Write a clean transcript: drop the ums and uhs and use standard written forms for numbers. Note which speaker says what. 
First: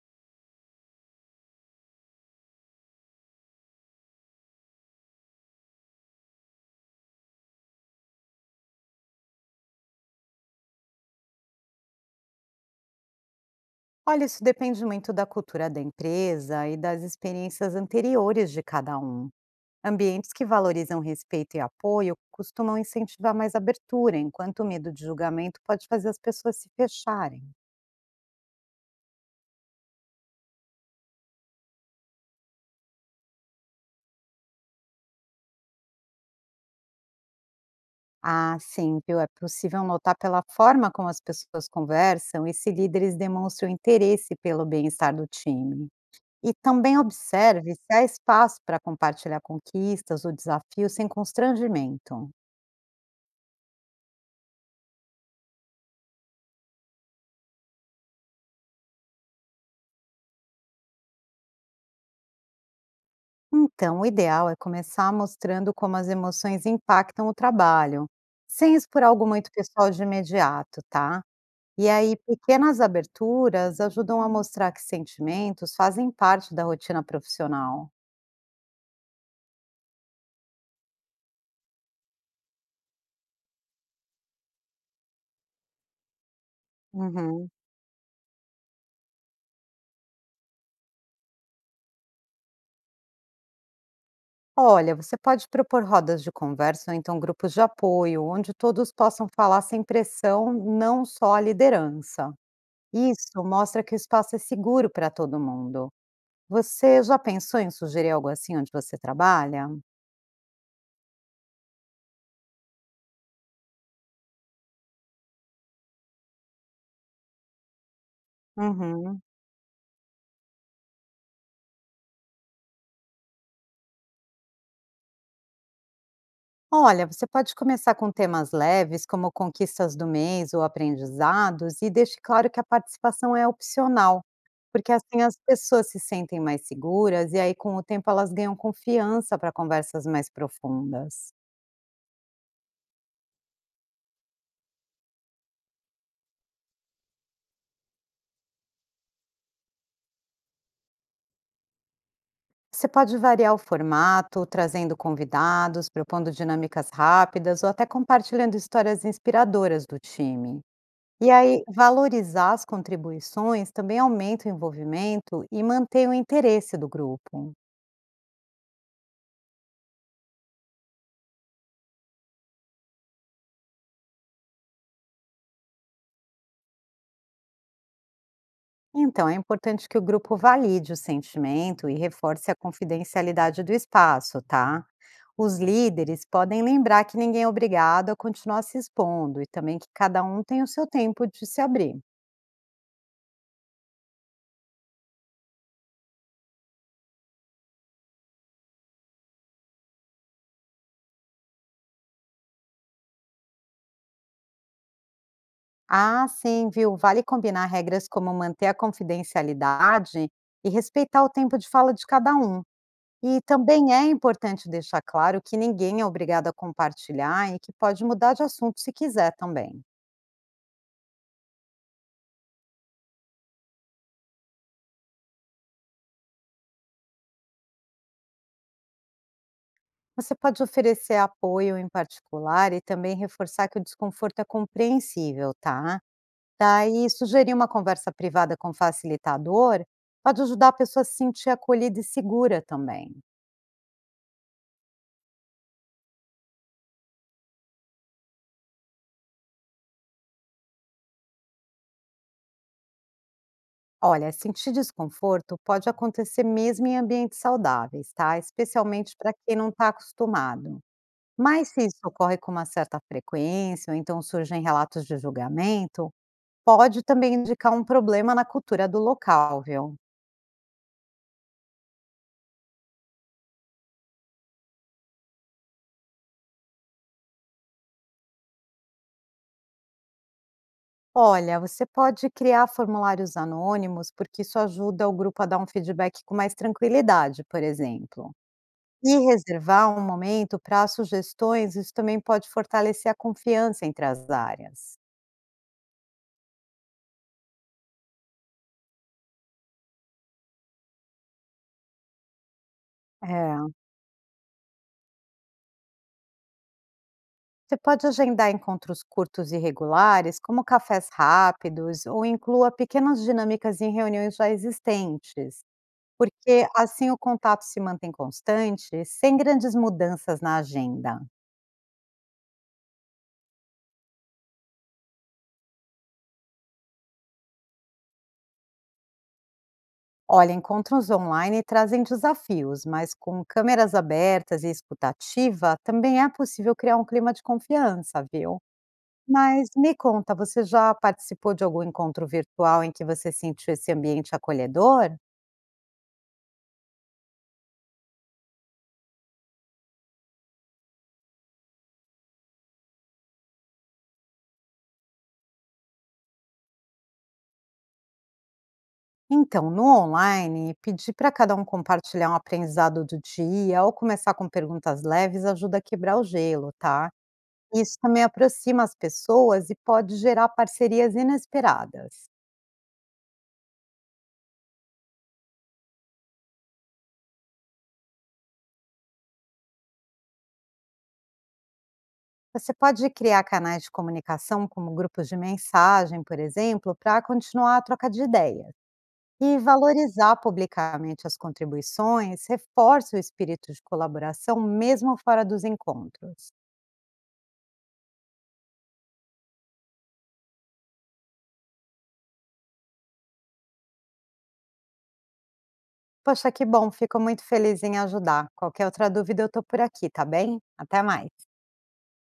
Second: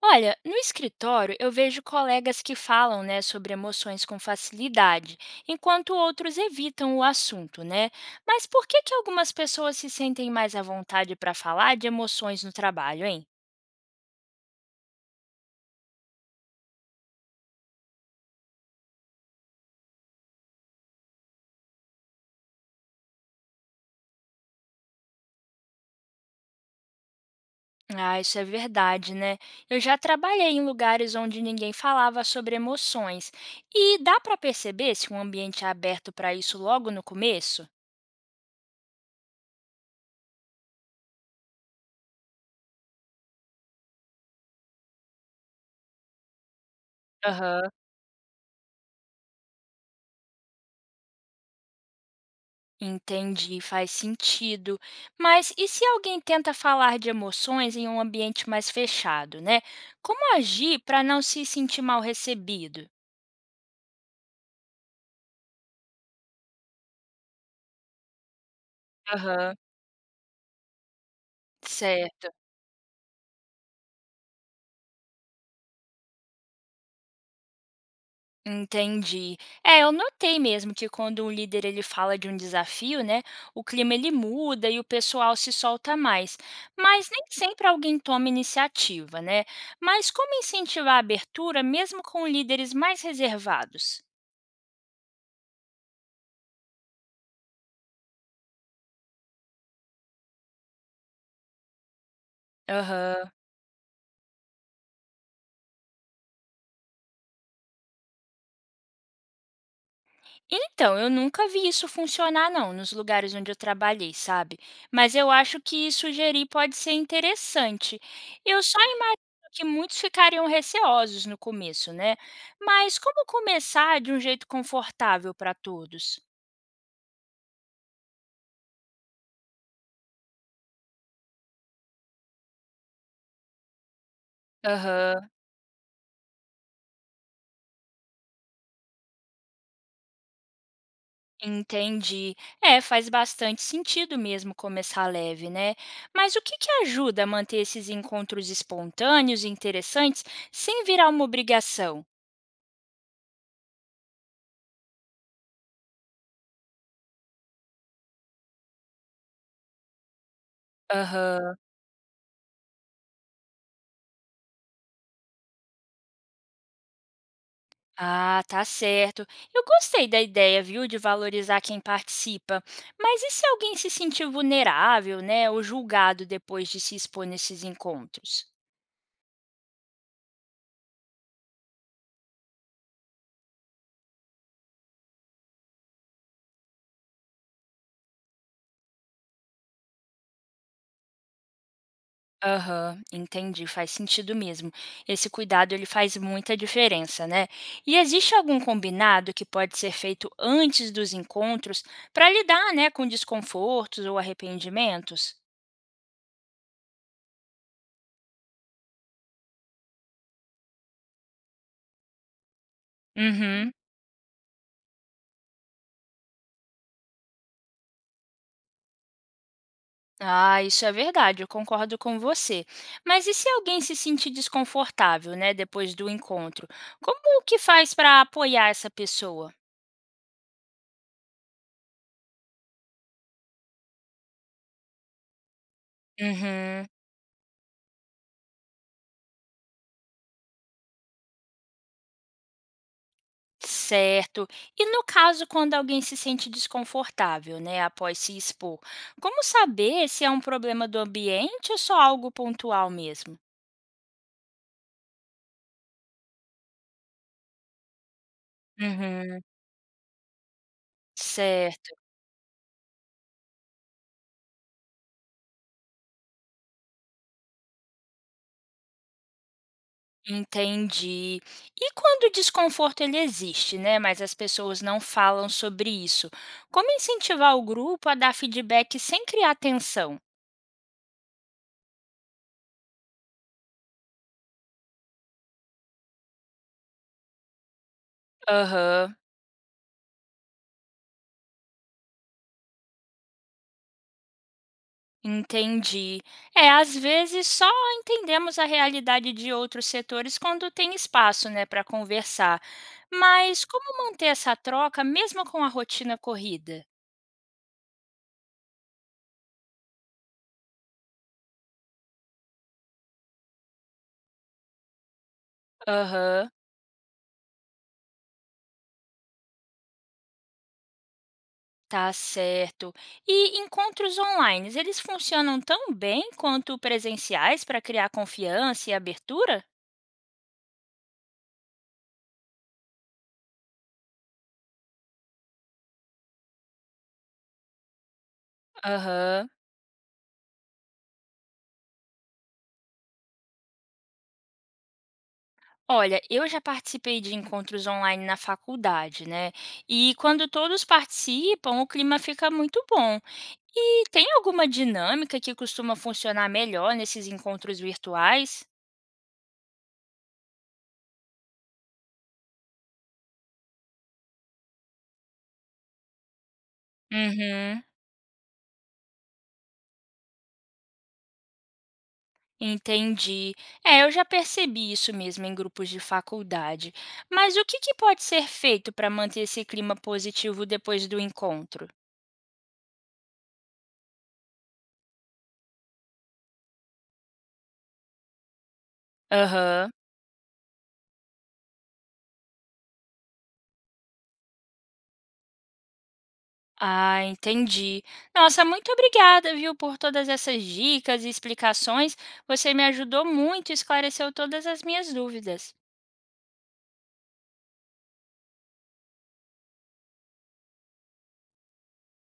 Speaker 1: Olha, no escritório eu vejo colegas que falam, né, sobre emoções com facilidade, enquanto outros evitam o assunto, né? Mas por que algumas pessoas se sentem mais à vontade para falar de emoções no trabalho, hein?
Speaker 2: Olha, isso depende muito da cultura da empresa e das experiências anteriores de cada um. Ambientes que valorizam respeito e apoio costumam incentivar mais abertura, enquanto o medo de julgamento pode fazer as pessoas se fecharem.
Speaker 1: Ah, isso é verdade, né? Eu já trabalhei em lugares onde ninguém falava sobre emoções, e dá para perceber se um ambiente é aberto para isso logo no começo?
Speaker 2: Ah, sim, viu? É possível notar pela forma como as pessoas conversam e se líderes demonstram interesse pelo bem-estar do time. E também
Speaker 1: Aham.
Speaker 2: observe se há espaço para compartilhar conquistas ou desafios sem constrangimento.
Speaker 1: Entendi, faz sentido. Mas e se alguém tenta falar de emoções em um ambiente mais fechado, né? Como agir para não se sentir mal recebido?
Speaker 2: Então, o ideal é começar mostrando como as emoções impactam o trabalho, sem expor algo muito
Speaker 1: Aham,
Speaker 2: pessoal de imediato, tá? E aí,
Speaker 1: certo.
Speaker 2: pequenas aberturas ajudam a mostrar que sentimentos fazem parte da rotina profissional.
Speaker 1: Entendi. É, eu notei mesmo que quando um líder ele fala de um desafio, né, o clima ele muda e o pessoal se solta mais. Mas nem
Speaker 2: Uhum.
Speaker 1: sempre alguém toma iniciativa, né? Mas como incentivar a abertura mesmo com líderes mais reservados?
Speaker 2: Olha, você pode propor rodas de conversa ou então grupos de apoio, onde todos possam falar sem pressão, não só a liderança.
Speaker 1: Aham.
Speaker 2: Isso mostra que o espaço é seguro para todo mundo. Você já pensou em sugerir algo assim onde você trabalha?
Speaker 1: Então, eu nunca vi isso funcionar não, nos lugares onde eu trabalhei, sabe. Mas eu acho que sugerir pode ser interessante. Eu só imagino
Speaker 2: Uhum.
Speaker 1: que muitos ficariam receosos no começo, né. Mas como começar de um jeito confortável para todos?
Speaker 2: Olha, você pode começar com temas leves, como conquistas do mês ou aprendizados, e deixe claro que a participação é opcional, porque assim
Speaker 1: Aham,
Speaker 2: as pessoas se sentem mais seguras e aí com o tempo elas ganham confiança para conversas mais profundas.
Speaker 1: entendi. É, faz bastante sentido mesmo começar leve, né. Mas o que ajuda a manter esses encontros espontâneos e interessantes sem virar uma obrigação?
Speaker 2: Você pode variar o formato, trazendo convidados, propondo dinâmicas rápidas ou até compartilhando histórias inspiradoras do time. E
Speaker 1: Aham.
Speaker 2: aí, valorizar as contribuições também aumenta o envolvimento e mantém o interesse do grupo.
Speaker 1: Ah, tá certo. Eu gostei da ideia, viu, de valorizar quem participa. Mas e se alguém se sentir vulnerável, né, ou julgado depois de se expor nesses encontros?
Speaker 2: Então, é importante que o grupo valide o sentimento e reforce a confidencialidade do espaço, tá? Os líderes podem lembrar que ninguém é obrigado a continuar se expondo e também que cada um tem o seu tempo de se abrir.
Speaker 1: Aham, entendi, faz sentido mesmo. Esse cuidado ele faz muita diferença, né? E existe algum combinado que pode ser feito antes dos encontros para lidar, né, com desconfortos ou arrependimentos?
Speaker 2: Ah, sim, viu? Vale combinar regras como manter a confidencialidade e respeitar o tempo de fala de cada um. E
Speaker 1: Uhum.
Speaker 2: também é importante deixar claro que ninguém é obrigado a compartilhar e que pode mudar de assunto se quiser também.
Speaker 1: Ah, isso é verdade, eu concordo com você. Mas e se alguém se sentir desconfortável, né, depois do encontro? Como que faz para apoiar essa pessoa?
Speaker 2: Você pode oferecer apoio em particular e também reforçar que o desconforto é compreensível, tá?
Speaker 1: Uhum,
Speaker 2: Daí, sugerir uma conversa privada com facilitador pode ajudar a pessoa a se sentir acolhida e segura também.
Speaker 1: certo. E no caso, quando alguém se sente desconfortável, né, após se expor, como saber se é um problema do ambiente ou só algo pontual mesmo?
Speaker 2: Olha, sentir desconforto pode acontecer mesmo em ambientes saudáveis, tá? Especialmente para
Speaker 1: Uhum,
Speaker 2: quem não está acostumado. Mas se
Speaker 1: certo.
Speaker 2: isso ocorre com uma certa frequência, ou então surgem relatos de julgamento, pode também indicar um problema na cultura do local, viu?
Speaker 1: Entendi. E quando o desconforto ele existe, né, mas as pessoas não falam sobre isso, como incentivar o grupo a dar feedback sem criar tensão?
Speaker 2: Olha, você pode criar formulários anônimos, porque isso ajuda o grupo a dar um feedback com mais tranquilidade, por exemplo.
Speaker 1: Aham,
Speaker 2: E reservar um momento para sugestões, isso também pode fortalecer a confiança entre as áreas.
Speaker 1: entendi. É, às vezes só entendemos a realidade de outros setores quando tem espaço, né, para conversar. Mas
Speaker 2: É.
Speaker 1: como manter essa troca mesmo com a rotina corrida?
Speaker 2: Você pode agendar encontros curtos e regulares, como cafés rápidos, ou inclua pequenas dinâmicas em reuniões já existentes,
Speaker 1: Aham.
Speaker 2: porque assim o contato se mantém constante, sem grandes mudanças na agenda.
Speaker 1: Tá certo. E encontros online, eles funcionam tão bem quanto presenciais para criar confiança e abertura?
Speaker 2: Olha, encontros online trazem desafios, mas com câmeras abertas e escutativa, também é possível criar um clima de confiança, viu?
Speaker 1: Aham.
Speaker 2: Mas me conta, você já participou de algum encontro virtual em que você sentiu esse ambiente acolhedor?
Speaker 1: Olha, eu já participei de encontros online na faculdade, né? E quando todos participam, o clima fica muito bom. E tem alguma dinâmica que costuma funcionar melhor nesses encontros virtuais?
Speaker 2: Então, no online, pedir para cada um compartilhar um aprendizado do dia ou começar com perguntas leves ajuda a quebrar o gelo, tá?
Speaker 1: Uhum.
Speaker 2: Isso também aproxima as pessoas e pode gerar parcerias inesperadas.
Speaker 1: Entendi. É, eu já percebi isso mesmo em grupos de faculdade. Mas o que pode ser feito para manter esse clima positivo depois do encontro?
Speaker 2: Você pode criar canais de comunicação, como grupos de mensagem, por exemplo, para continuar a troca de ideias. E
Speaker 1: Aham.
Speaker 2: valorizar publicamente as contribuições reforça o espírito de colaboração, mesmo fora dos encontros.
Speaker 1: Ah, entendi. Nossa, muito obrigada, viu, por todas essas dicas e explicações. Você me ajudou muito e esclareceu todas as minhas dúvidas.
Speaker 2: Poxa, que bom, fico muito feliz em ajudar. Qualquer outra dúvida eu tô por aqui, tá bem? Até mais.